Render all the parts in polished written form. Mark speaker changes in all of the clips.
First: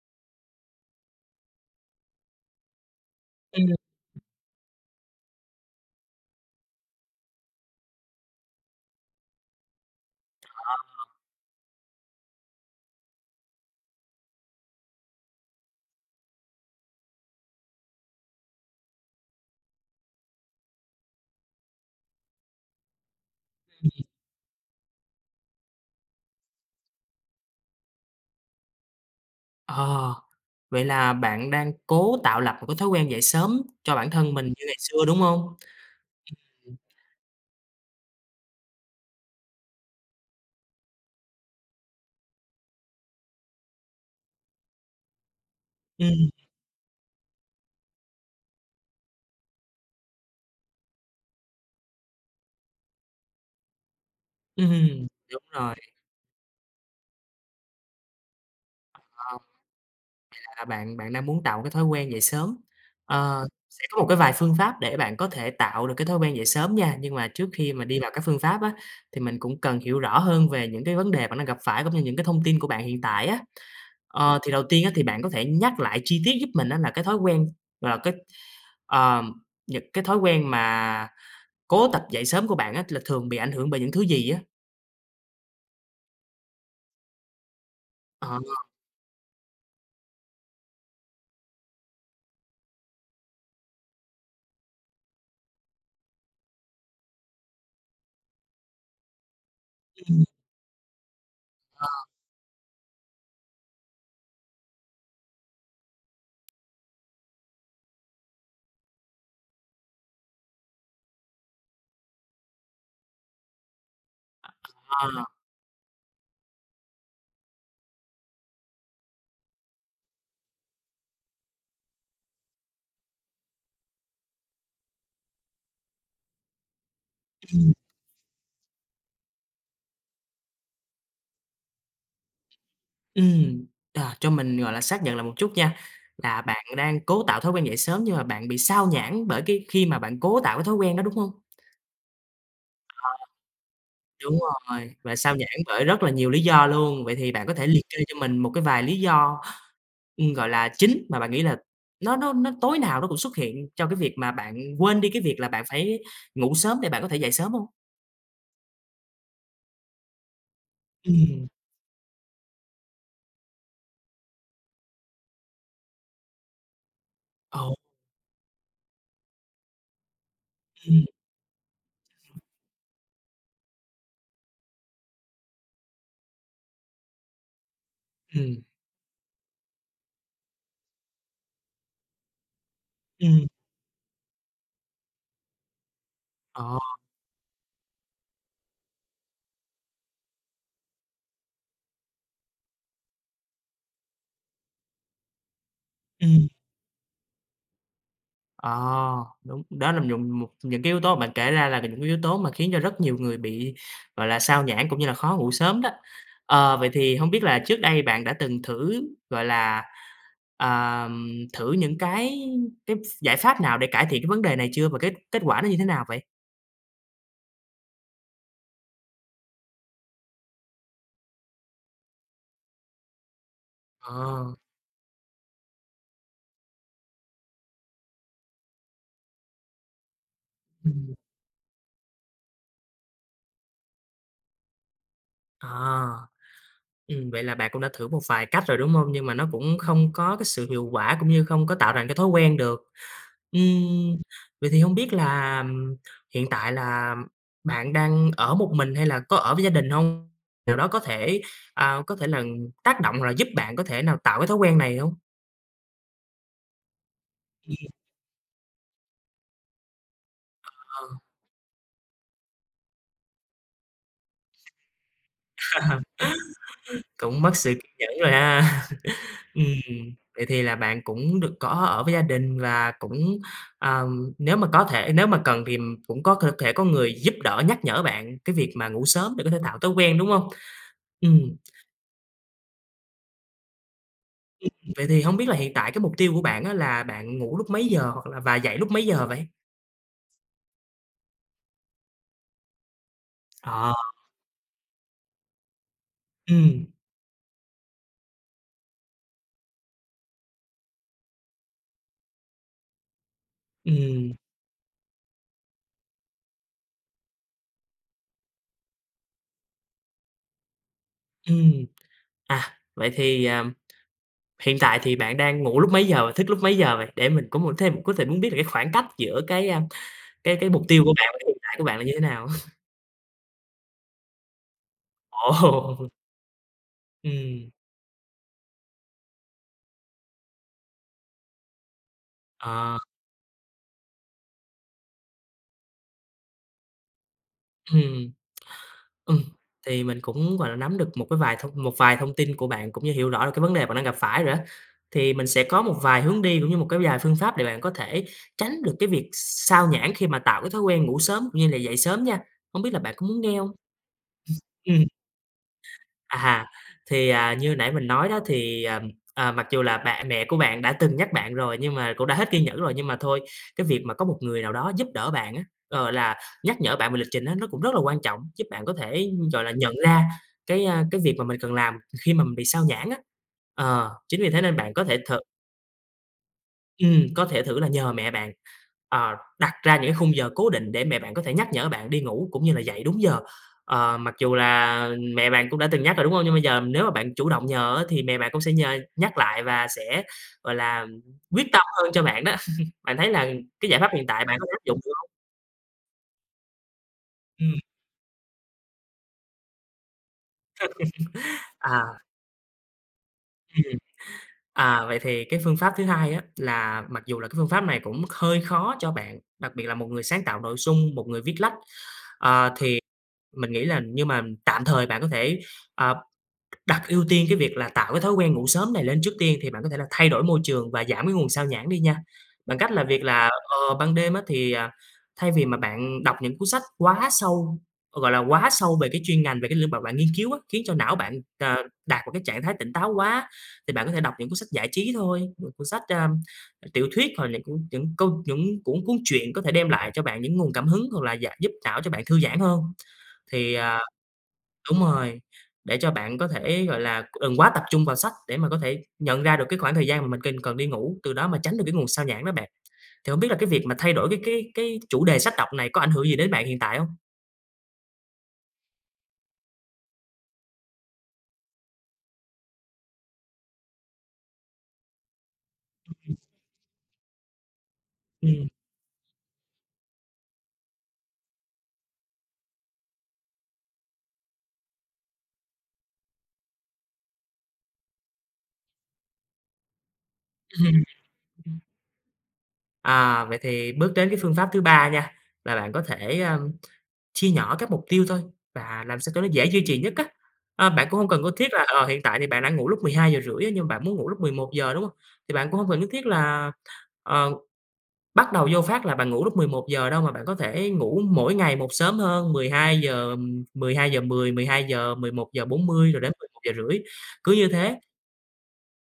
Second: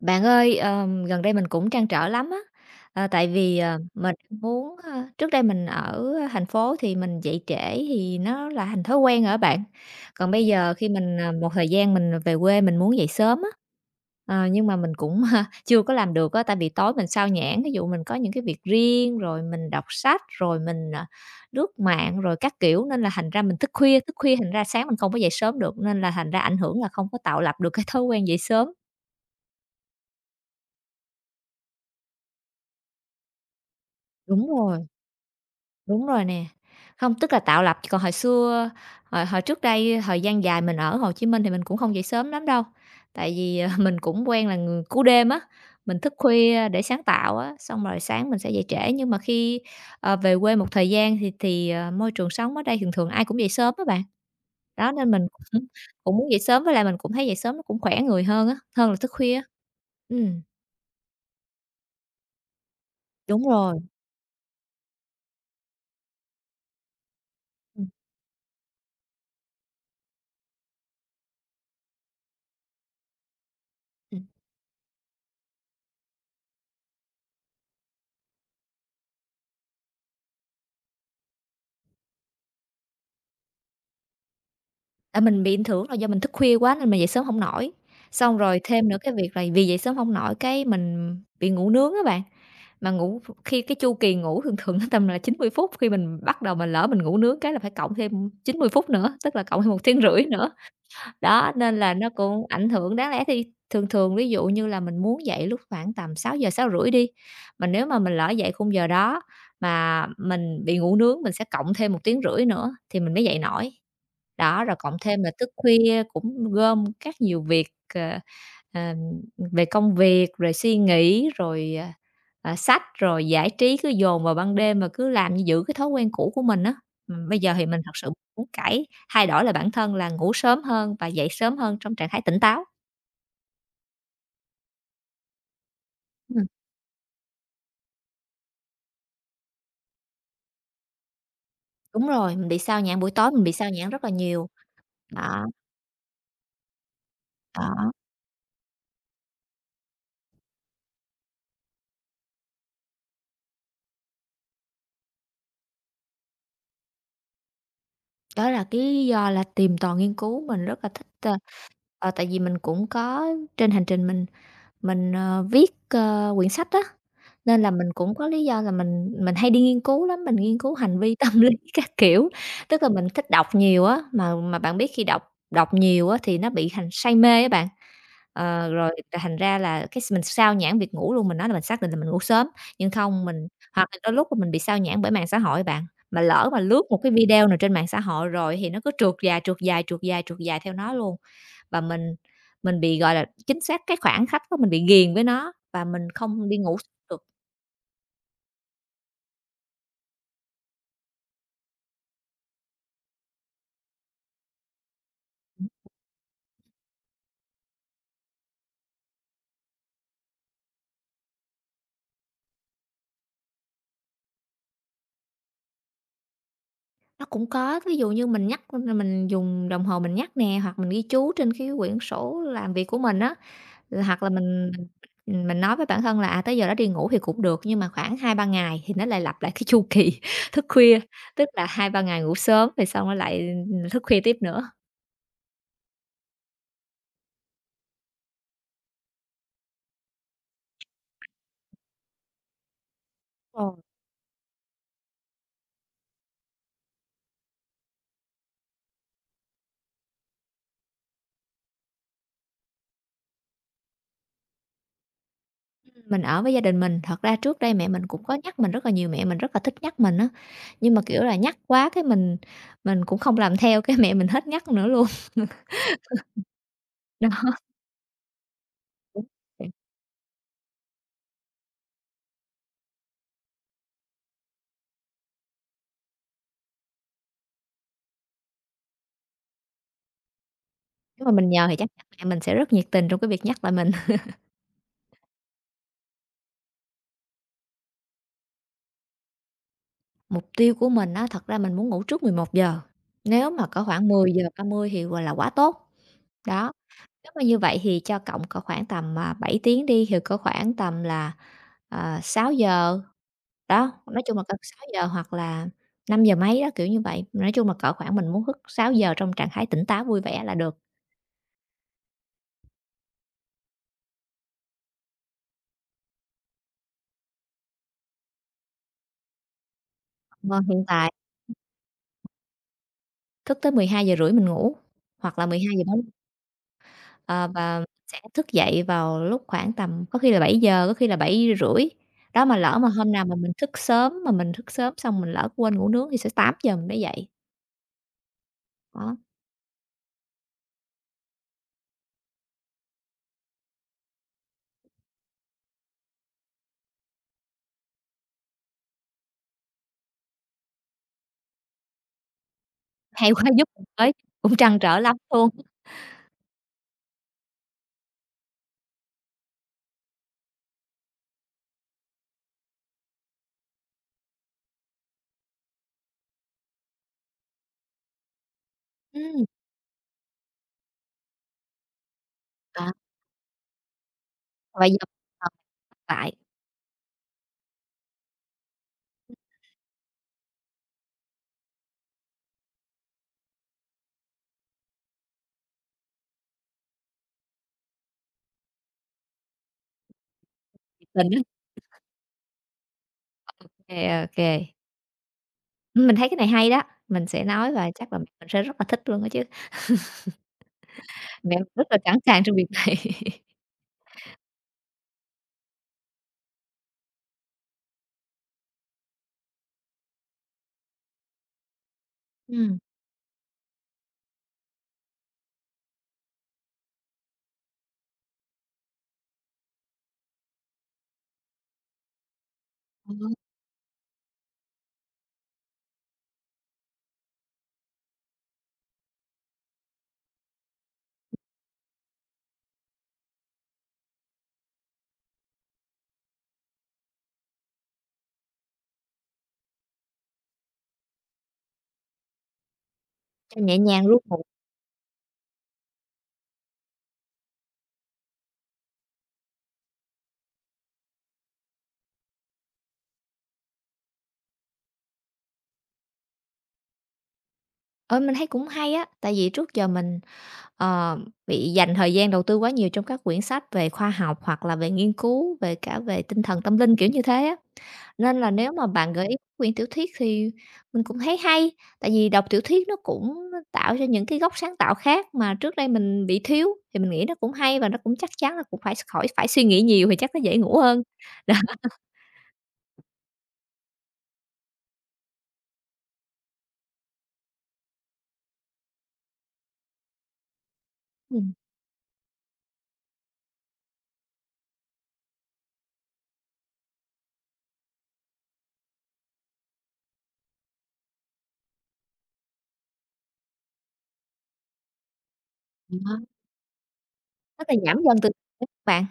Speaker 1: Bạn ơi, gần đây mình cũng trăn trở lắm á, tại vì,
Speaker 2: Ừm, ừm,
Speaker 1: mình muốn, trước đây mình ở thành phố thì mình dậy trễ thì nó là thành thói quen rồi bạn. Còn bây giờ khi mình, một thời gian mình về quê mình muốn dậy sớm á, nhưng mà mình cũng, chưa có làm được á, tại vì tối mình sao nhãng. Ví dụ mình có những cái việc riêng, rồi mình đọc sách, rồi mình, lướt mạng rồi các kiểu, nên là thành ra mình thức khuya thành ra sáng mình không có dậy sớm được, nên là thành ra ảnh hưởng là không có tạo lập được cái thói quen dậy sớm.
Speaker 2: ờ, Vậy là bạn đang cố tạo lập một cái thói quen dậy sớm cho bản thân mình
Speaker 1: Đúng
Speaker 2: như ngày
Speaker 1: rồi.
Speaker 2: xưa, đúng hông?
Speaker 1: Đúng rồi nè. Không, tức là tạo lập, còn hồi xưa, hồi hồi trước đây thời gian dài mình ở Hồ Chí Minh thì mình cũng không dậy sớm lắm đâu, tại vì, mình cũng quen là người cú đêm á, mình thức
Speaker 2: Ừm,
Speaker 1: khuya để sáng tạo á, xong rồi sáng mình sẽ dậy trễ. Nhưng mà khi, về quê một thời gian thì, môi trường sống ở đây thường thường ai cũng dậy sớm á bạn.
Speaker 2: ừm,
Speaker 1: Đó,
Speaker 2: ừm,
Speaker 1: nên mình
Speaker 2: Đúng
Speaker 1: cũng
Speaker 2: rồi,
Speaker 1: cũng muốn dậy sớm với lại mình cũng thấy dậy sớm nó cũng khỏe người hơn á, hơn là thức khuya
Speaker 2: ờ,
Speaker 1: á. Ừm.
Speaker 2: là bạn bạn đang muốn tạo cái thói quen dậy sớm.
Speaker 1: Đúng rồi.
Speaker 2: Sẽ có một cái vài phương pháp để bạn có thể tạo được cái thói quen dậy sớm nha, nhưng mà trước khi mà
Speaker 1: Ừm.
Speaker 2: đi vào các phương pháp á, thì mình cũng cần hiểu rõ hơn về những cái vấn đề bạn đang gặp phải cũng như những cái thông tin của bạn hiện tại á. Thì đầu tiên á, thì bạn có thể nhắc lại chi tiết giúp mình á là cái thói quen, là cái Ờ, những cái thói quen mà cố tập dậy sớm của bạn á là thường bị ảnh hưởng bởi những thứ gì á?
Speaker 1: Tại mình bị ảnh hưởng là do mình thức khuya quá nên mình dậy sớm hổng nổi.
Speaker 2: Ờ,
Speaker 1: Xong rồi thêm nữa cái việc là vì dậy sớm hông nổi cái mình bị ngủ nướng á bạn, mà ngủ khi cái chu kỳ ngủ thường thường nó tầm là 90 phút, khi mình bắt đầu mà lỡ mình ngủ nướng cái là phải cộng thêm 90 phút nữa, tức là cộng thêm 1 tiếng rưỡi nữa. Đó, nên là nó cũng ảnh hưởng. Đáng lẽ thì thường thường ví dụ như là mình muốn dậy lúc khoảng tầm 6 giờ 6 rưỡi đi, mà nếu mà mình lỡ dậy khung giờ đó mà mình bị ngủ nướng, mình sẽ cộng thêm 1 tiếng rưỡi nữa thì mình mới dậy nổi. Đó, rồi cộng
Speaker 2: ờ,
Speaker 1: thêm là thức khuya cũng gom các nhiều việc, ờ, ờ, về công việc, rồi suy nghĩ, rồi, sách, rồi giải trí cứ dồn vào ban đêm mà cứ làm như giữ cái thói quen cũ của mình á. Bây giờ thì mình thật sự muốn thay đổi là bản thân là ngủ sớm hơn và dậy sớm hơn trong trạng thái tỉnh táo.
Speaker 2: ừm, cho mình, gọi là, xác nhận lại một chút nha, là
Speaker 1: Ừm.
Speaker 2: bạn đang cố tạo thói quen dậy sớm nhưng mà bạn bị xao nhãng bởi cái khi mà bạn cố tạo cái thói quen đó, đúng hông?
Speaker 1: Đúng rồi, mình bị sao nhãng, buổi tối mình bị sao nhãng rất là
Speaker 2: Đúng
Speaker 1: nhiều.
Speaker 2: rồi, và xao
Speaker 1: Đó,
Speaker 2: nhãng bởi rất là nhiều lý do luôn. Vậy thì bạn có thể liệt
Speaker 1: đó.
Speaker 2: kê cho mình một cái vài lý do, gọi là, chính mà bạn nghĩ là nó tối nào nó cũng xuất hiện cho cái việc mà bạn quên đi cái việc là bạn phải ngủ sớm để bạn có thể dậy sớm hông?
Speaker 1: Đó là cái lý do là tìm tòi nghiên cứu, mình rất là thích,
Speaker 2: Ừm,
Speaker 1: tại vì mình cũng có trên hành trình mình. Mình, viết, quyển sách á,
Speaker 2: ồ,
Speaker 1: nên là mình cũng có lý do là mình hay đi nghiên cứu lắm, mình nghiên cứu hành
Speaker 2: ừm,
Speaker 1: vi tâm lý các kiểu. Tức là mình thích đọc nhiều á, mà bạn biết khi đọc đọc nhiều á thì nó bị thành say mê á bạn,
Speaker 2: ừm,
Speaker 1: rồi thành ra là cái mình sao nhãng việc ngủ luôn. Mình nói là mình xác định là mình ngủ sớm, nhưng không
Speaker 2: ừm,
Speaker 1: mình hoặc là đôi lúc mình bị sao nhãng bởi mạng xã hội bạn, mà lỡ mà
Speaker 2: ờ,
Speaker 1: lướt một cái video nào trên mạng xã hội rồi thì nó cứ trượt dài, trượt dài, trượt dài, trượt dài theo nó luôn. Và mình bị, gọi là, chính xác cái khoảng khắc đó mình bị ghiền với nó và mình
Speaker 2: ừm,
Speaker 1: không đi ngủ được.
Speaker 2: ờ, Đúng, đó là nhùng một những cái yếu tố bạn kể ra là những cái yếu tố mà khiến cho rất nhiều người bị, gọi là, xao nhãng cũng như là khó ngủ sớm đó. Vậy thì hông biết là trước đây bạn đã từng thử, gọi là, thử những cái ph giải pháp nào để cải thiện cái vấn đề này chưa và kết kết quả nó như thế nào vậy?
Speaker 1: Nó cũng có, ví dụ như mình nhắc mình dùng đồng hồ mình nhắc nè, hoặc mình ghi chú trên cái quyển sổ làm việc của mình á, hoặc là
Speaker 2: Ờ,
Speaker 1: mình nói với bản thân là, à, tới giờ đó đi ngủ thì cũng được, nhưng mà khoảng 2-3 ngày thì nó lại lặp lại cái chu kỳ thức khuya,
Speaker 2: ừm,
Speaker 1: tức là 2-3 ngày ngủ sớm thì xong nó lại, thức khuya tiếp nữa.
Speaker 2: à, Vậy là bạn cũng đã thử một vài cách rồi, đúng hông? Nhưng mà nó cũng không có cái sự hiệu quả cũng như không có tạo thành cái thói quen được. Ừm, Vậy thì không biết là, hiện tại là bạn đang ở một mình hay là có ở với gia đình không? Điều đó có thể là tác động hoặc là giúp bạn có thể nào tạo cái thói quen này không?
Speaker 1: Mình ở với gia đình mình, thật ra trước đây mẹ mình cũng có nhắc mình rất là nhiều, mẹ mình rất là thích nhắc mình á, nhưng mà,
Speaker 2: Ờ,
Speaker 1: kiểu là, nhắc quá cái mình cũng không làm theo, cái mẹ mình hết nhắc nữa luôn.
Speaker 2: Cũng mất
Speaker 1: Đó,
Speaker 2: sự kiên nhẫn rồi ha. Ừm, Vậy thì là bạn cũng được có ở với gia đình và cũng, ờ, nếu mà có thể nếu mà cần thì cũng có thể có người giúp đỡ, nhắc nhở bạn cái việc mà ngủ sớm để có thể tạo thói quen, đúng không?
Speaker 1: nếu mà
Speaker 2: Ừm.
Speaker 1: mình nhờ thì chắc mẹ mình sẽ rất nhiệt tình trong cái việc nhắc lại mình.
Speaker 2: Vậy thì hông biết là hiện tại cái mục tiêu của bạn á là bạn ngủ lúc mấy giờ hoặc là và dậy lúc mấy giờ vậy?
Speaker 1: Mục tiêu của mình á, thật ra mình muốn ngủ trước 11 giờ, nếu mà có
Speaker 2: Ờ,
Speaker 1: khoảng 10 giờ 30 thì, gọi là, quá tốt. Đó,
Speaker 2: ừm,
Speaker 1: nếu mà như vậy thì cho cộng cỡ khoảng tầm, 7 tiếng đi thì có khoảng tầm là, 6 giờ. Đó, nói
Speaker 2: ừm,
Speaker 1: chung là cỡ 6 giờ hoặc là 5 giờ mấy đó, kiểu như vậy. Nói chung là cỡ khoảng mình muốn thức 6 giờ trong trạng thái tỉnh táo vui vẻ là được.
Speaker 2: ừm. Vậy thì, hiện tại thì bạn đang ngủ lúc mấy giờ và thức lúc mấy giờ vậy? Để mình cũng muốn thêm có thể muốn biết là cái khoảng cách giữa cái, a, cái
Speaker 1: Còn
Speaker 2: cái mục
Speaker 1: hiện
Speaker 2: tiêu
Speaker 1: tại
Speaker 2: của bạn và cái hiện tại của bạn là như thế nào?
Speaker 1: thức tới 12 giờ rưỡi mình ngủ, hoặc là
Speaker 2: Ồ!
Speaker 1: 12:40, ờ,
Speaker 2: ừm,
Speaker 1: và sẽ thức dậy vào lúc khoảng tầm có khi là 7 giờ có khi là 7 rưỡi. Đó, mà lỡ mà
Speaker 2: ờ,
Speaker 1: hôm nào mà mình thức sớm mà mình thức sớm xong mình lỡ quên ngủ nướng thì sẽ 8 giờ mình mới dậy.
Speaker 2: ừm.
Speaker 1: Đó,
Speaker 2: Ừm, thì mình cũng, gọi là, nắm được một vài thông tin của bạn cũng như hiểu rõ được cái vấn đề bạn đang gặp phải rồi á. Thì mình sẽ có một vài hướng đi cũng như một cái vài phương pháp để bạn có thể tránh được cái việc sao nhãng khi mà tạo cái thói quen ngủ sớm cũng như là dậy sớm nha. Hông biết là bạn có
Speaker 1: hay
Speaker 2: muốn
Speaker 1: quá
Speaker 2: nghe
Speaker 1: giúp
Speaker 2: hông?
Speaker 1: mình với, cũng trăn trở
Speaker 2: Ừm.
Speaker 1: lắm luôn.
Speaker 2: À, thì, như nãy mình nói đó thì, mặc dù là mẹ của bạn đã từng nhắc bạn rồi nhưng mà cũng đã hết kiên nhẫn rồi, nhưng mà thôi, cái việc mà có một người nào đó giúp đỡ bạn á, gọi là, nhắc nhở bạn về lịch trình á, nó cũng rất là quan trọng, giúp bạn có thể,
Speaker 1: Ừm,
Speaker 2: gọi là, nhận ra cái việc mà mình cần làm khi mà mình bị sao
Speaker 1: đó,
Speaker 2: nhãng á. Chính vì thế nên
Speaker 1: vậy
Speaker 2: bạn
Speaker 1: giờ
Speaker 2: có thể
Speaker 1: mình
Speaker 2: thử.
Speaker 1: còn lại.
Speaker 2: Có thể thử là nhờ mẹ bạn, đặt ra những cái khung giờ cố định để mẹ bạn có thể nhắc nhở bạn đi ngủ cũng như là dậy đúng giờ. Ờ, mặc dù là mẹ bạn cũng đã từng nhắc rồi, đúng không? Nhưng bây giờ nếu mà bạn chủ động nhờ á thì mẹ bạn cũng sẽ nhờ nhắc lại và sẽ, gọi là,
Speaker 1: Tình á,
Speaker 2: quyết tâm hơn cho bạn đó. Bạn thấy là
Speaker 1: ô
Speaker 2: cái giải pháp
Speaker 1: kê,
Speaker 2: hiện
Speaker 1: ô
Speaker 2: tại
Speaker 1: kê.
Speaker 2: bạn có áp dụng được hông?
Speaker 1: Mình thấy cái này hay đó, mình sẽ nói
Speaker 2: Ừm,
Speaker 1: và chắc là mẹ mình sẽ rất là thích luôn á chứ, mẹ mình rất là sẵn
Speaker 2: à,
Speaker 1: sàng trong việc này.
Speaker 2: ừm, Vậy thì cái phương pháp thứ hai á là mặc dù là cái phương pháp này cũng hơi khó cho bạn, đặc biệt là một người sáng tạo nội dung, một người viết lách. ờ
Speaker 1: Ừm,
Speaker 2: Mình nghĩ là nhưng mà tạm thời bạn có thể, ờ, Đặt ưu tiên cái việc là tạo cái thói quen ngủ sớm này lên trước tiên thì bạn có thể là thay đổi môi trường và giảm cái nguồn xao nhãng đi nha. Bằng cách là
Speaker 1: ờ,
Speaker 2: việc là, ban đêm á thì, thay vì mà bạn đọc những cuốn sách quá sâu, gọi là, quá sâu về cái chuyên ngành, về cái lĩnh vực bạn nghiên cứu á, khiến cho não bạn, ờ, đạt một cái trạng thái tỉnh táo quá, thì bạn có thể đọc những cuốn sách giải trí thôi, những cuốn sách, tiểu thuyết hoặc là những cuốn những câu những cuốn cuốn truyện có thể đem lại cho bạn những nguồn cảm hứng hoặc là dạ giúp não cho bạn thư giãn hơn.
Speaker 1: cho
Speaker 2: Thì,
Speaker 1: nhẹ
Speaker 2: à
Speaker 1: nhàng ru ngủ.
Speaker 2: Đúng rồi, để cho bạn có thể, gọi là, đừng quá tập trung vào sách để mà có thể nhận ra được cái khoảng thời gian mà mình cần cần đi ngủ, từ đó mà tránh được cái nguồn xao nhãng đó bạn. Thì hổng biết là cái việc mà thay đổi cái chủ đề sách đọc này có ảnh hưởng gì đến bạn hiện tại hông?
Speaker 1: Ờ, mình thấy cũng hay á, tại vì trước giờ mình, ờ, bị dành thời gian đầu tư quá nhiều trong các quyển sách về khoa học hoặc là về nghiên cứu, về cả về tinh thần tâm linh, kiểu như thế á. Nên là
Speaker 2: Ừm.
Speaker 1: nếu mà bạn gợi ý quyển tiểu thuyết thì mình cũng thấy hay, tại vì đọc tiểu thuyết nó cũng tạo ra những cái góc sáng tạo khác mà trước đây mình bị thiếu, thì mình nghĩ nó cũng hay và nó cũng chắc chắn là cũng phải khỏi phải suy nghĩ nhiều thì chắc nó dễ ngủ hơn. Đó.
Speaker 2: Vậy thì bước đến cái phương pháp thứ ba nha, là bạn có thể, chia nhỏ các mục tiêu thôi và làm sao cho nó dễ duy trì nhất á. Ờ, bạn cũng hông cần có
Speaker 1: Ừm,
Speaker 2: thiết là, hiện tại thì bạn đã ngủ lúc 12:30 á, nhưng bạn muốn ngủ lúc mười một giờ, đúng hông? Thì bạn cũng hông cần nhất thiết là, ờ, Bắt đầu vô phát là bạn ngủ lúc mười một giờ đâu mà bạn có thể ngủ mỗi ngày một sớm hơn, 12:00, 12:10, 12:00, 11:40
Speaker 1: đó.
Speaker 2: rồi đến mười một giờ rưỡi cứ
Speaker 1: Tức
Speaker 2: như
Speaker 1: là giảm
Speaker 2: thế.
Speaker 1: dần từ các bạn.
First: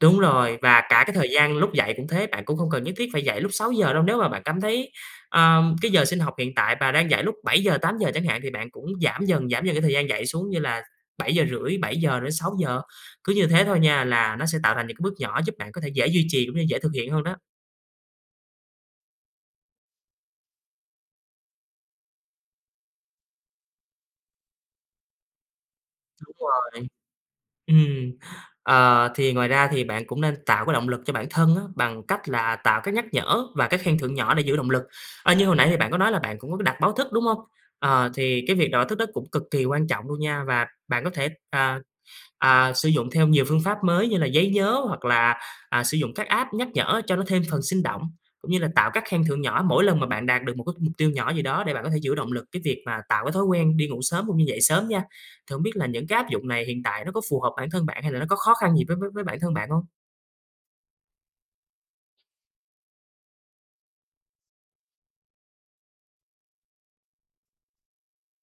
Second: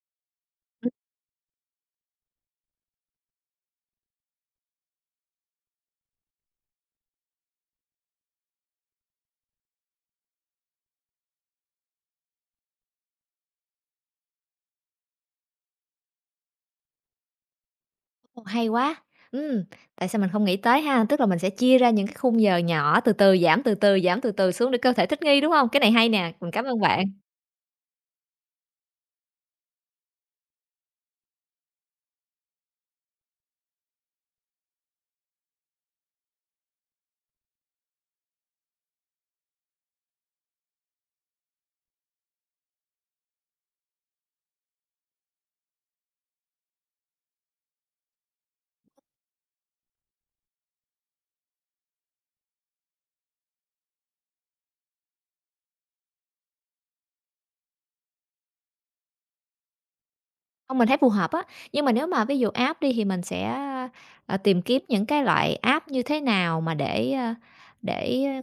Speaker 2: Đúng rồi, và
Speaker 1: Ừm.
Speaker 2: cả cái thời gian lúc dậy cũng thế, bạn cũng không cần nhất thiết phải dậy lúc sáu giờ đâu. Nếu mà bạn cảm thấy, cái giờ sinh học hiện tại bà đang dậy lúc 7:00, giờ chẳng hạn thì bạn cũng giảm dần cái thời gian dậy xuống như là 7:30, giờ đến sáu giờ. Cứ như thế thôi nha là nó sẽ tạo thành những cái bước nhỏ giúp bạn có thể dễ duy trì cũng như dễ thực hiện hơn đó.
Speaker 1: Ồ, hay quá! Ừm, tại sao mình không nghĩ tới ha? Tức là mình sẽ chia ra những cái khung giờ nhỏ, từ từ giảm, từ từ giảm, từ từ xuống để cơ thể thích nghi, đúng hông? Cái này hay nè,
Speaker 2: Đúng
Speaker 1: mình cảm ơn
Speaker 2: rồi.
Speaker 1: bạn.
Speaker 2: Ừm, ờ, thì ngoài ra thì bạn cũng nên tạo cái động lực cho bản thân á, bằng cách là tạo các nhắc nhở và các khen thưởng nhỏ để giữ động lực. Ờ, như hồi nãy thì bạn có nói là bạn cũng có đặt báo thức, đúng không? Ờ, thì cái việc đặt báo thức đó cũng cực kỳ quan trọng luôn nha, và bạn có thể, sử dụng theo nhiều phương pháp mới như là giấy nhớ hoặc là, sử dụng các app nhắc nhở cho nó thêm phần sinh động, cũng như là tạo các khen thưởng nhỏ mỗi lần mà bạn đạt được một cái mục tiêu nhỏ gì đó để bạn có thể giữ động lực cái việc mà tạo cái thói quen đi ngủ sớm cũng như dậy sớm nha. Thì không biết là những cái áp dụng này hiện tại nó có phù hợp bản thân bạn hay là nó có khó khăn gì với bản thân bạn không?
Speaker 1: Không, mình thấy phù hợp á, nhưng mà nếu mà ví dụ app đi thì mình sẽ, tìm kiếm những cái loại app như thế nào mà để,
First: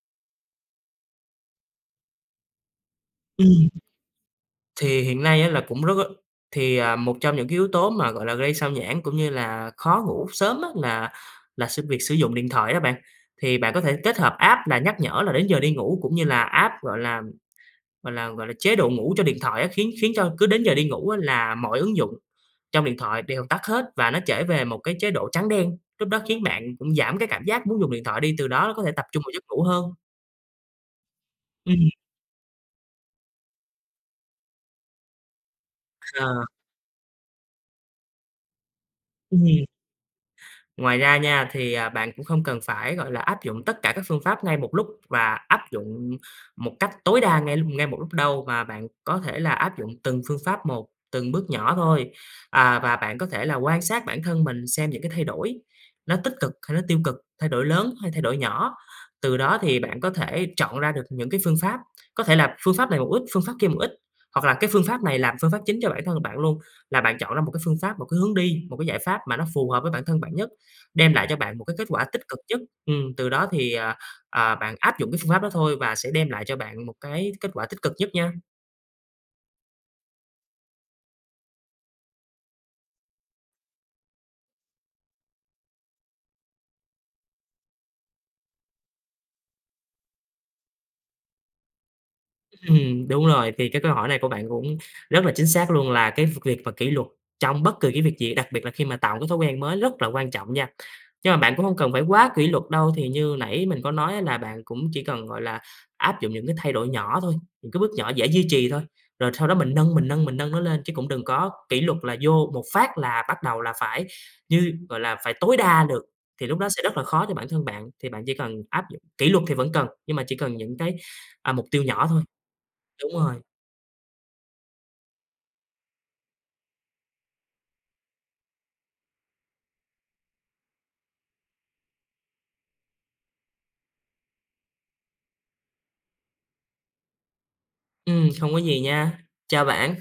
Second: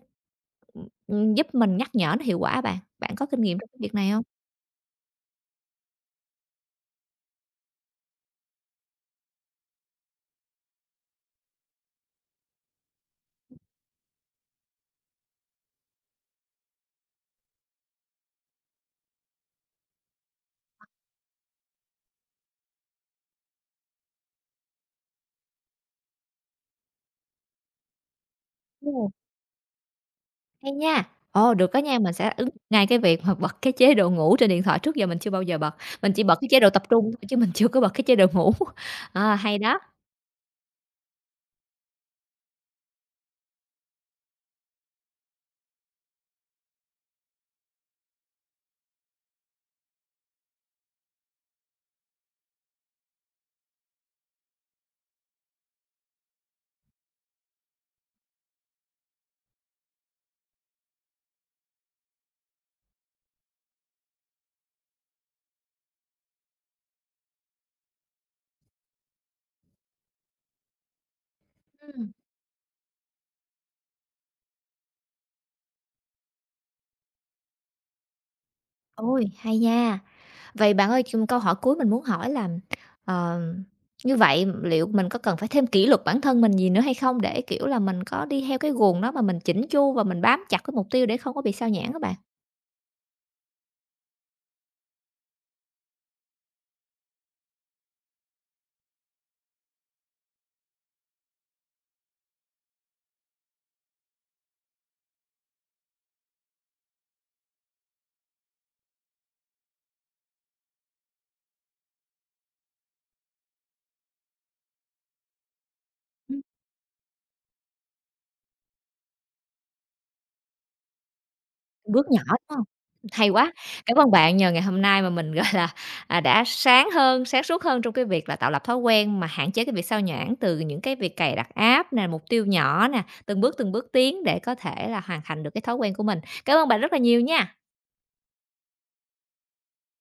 Speaker 1: ừm, giúp mình nhắc nhở nó hiệu quả bạn? Bạn có kinh nghiệm trong cái việc này không?
Speaker 2: Thì hiện nay á là cũng rất á thì, một trong những cái yếu tố mà, gọi là, gây xao nhãng cũng như là khó ngủ sớm á là sự việc sử dụng điện thoại đó bạn. Thì bạn có thể kết hợp app là nhắc nhở là đến giờ đi ngủ cũng như là app, gọi là, chế độ ngủ cho điện thoại á, khiến khiến cho cứ đến giờ đi ngủ á là mọi ứng dụng trong điện thoại đều tắt hết và nó trở về một cái chế độ trắng đen. Lúc đó khiến bạn cũng giảm cái cảm giác muốn dùng điện thoại đi, từ đó có thể tập
Speaker 1: Ồ,
Speaker 2: trung vào giấc ngủ hơn.
Speaker 1: hay nha! Ồ, được đó
Speaker 2: Ừm,
Speaker 1: nha, mình sẽ ứng ngay cái việc mà bật cái chế độ ngủ trên điện thoại, trước giờ mình chưa bao giờ bật, mình
Speaker 2: ờ.
Speaker 1: chỉ bật cái chế độ tập trung thôi chứ mình chưa có bật cái chế độ ngủ. À, hay
Speaker 2: Ừm.
Speaker 1: đó!
Speaker 2: Ngoài ra nha, thì, bạn cũng không cần phải, gọi là, áp dụng tất cả các phương pháp ngay một lúc và áp dụng một cách tối đa ngay một lúc đâu, mà bạn có thể là áp dụng từng phương pháp một, từng bước nhỏ thôi. Và bạn có thể là quan sát bản thân mình xem những cái thay đổi, nó tích cực hay nó tiêu cực, thay đổi lớn hay thay đổi nhỏ. Từ đó thì bạn có thể chọn ra được những cái phương pháp, có thể là phương pháp này một ít, phương pháp kia một ít, hoặc là cái phương pháp này làm phương pháp chính cho bản thân bạn luôn, là bạn chọn ra một cái phương pháp, một cái hướng đi, một cái giải pháp mà nó phù hợp với bản thân bạn nhất. Đem lại cho bạn một cái kết quả
Speaker 1: Ừm.
Speaker 2: tích cực nhất, từ đó thì, bạn áp dụng cái phương pháp đó thôi và sẽ đem lại cho bạn một cái kết quả tích cực nhất nha.
Speaker 1: Ôi, hay nha! Vậy bạn ơi, câu hỏi cuối mình muốn hỏi là, ờ, như vậy liệu mình có cần phải thêm kỷ luật bản thân mình gì nữa hay không để, kiểu là, mình có đi theo cái guồng đó mà mình chỉnh chu và mình bám chặt cái mục tiêu để không có bị sao nhãng các bạn?
Speaker 2: Đúng rồi, thì cái câu hỏi này của bạn cũng rất là chính xác luôn, là cái việc mà kỷ luật trong bất kỳ cái việc gì, đặc biệt là khi mà tạo cái thói quen mới rất là quan trọng nha. Nhưng mà bạn cũng hông cần phải quá kỷ luật đâu, thì như nãy mình có nói á là bạn cũng chỉ cần, gọi là, áp dụng những cái thay đổi nhỏ thôi, những cái bước nhỏ dễ duy trì thôi, rồi sau đó mình nâng, mình nâng, mình nâng nó lên, chứ cũng đừng có kỷ luật là vô một phát là bắt đầu là phải như, gọi là, phải tối đa được,
Speaker 1: Ừm,
Speaker 2: thì lúc đó sẽ rất là khó cho bản thân bạn. Thì bạn chỉ cần áp dụng kỷ luật thì vẫn cần, nhưng mà chỉ cần những cái, mục tiêu
Speaker 1: bước
Speaker 2: nhỏ
Speaker 1: nhỏ,
Speaker 2: thôi.
Speaker 1: đúng hông?
Speaker 2: Đúng
Speaker 1: Hay
Speaker 2: rồi,
Speaker 1: quá! Cảm ơn bạn, nhờ ngày hôm nay mà mình, gọi là, đã sáng hơn, sáng suốt hơn trong cái việc là tạo lập thói quen mà hạn chế cái việc sao nhãng từ những cái việc cài đặt app nè, mục tiêu nhỏ nè, từng bước tiến để có thể là hoàn thành được cái thói quen của mình. Cảm ơn bạn rất là nhiều nha!
Speaker 2: không có gì nha. Chào bạn.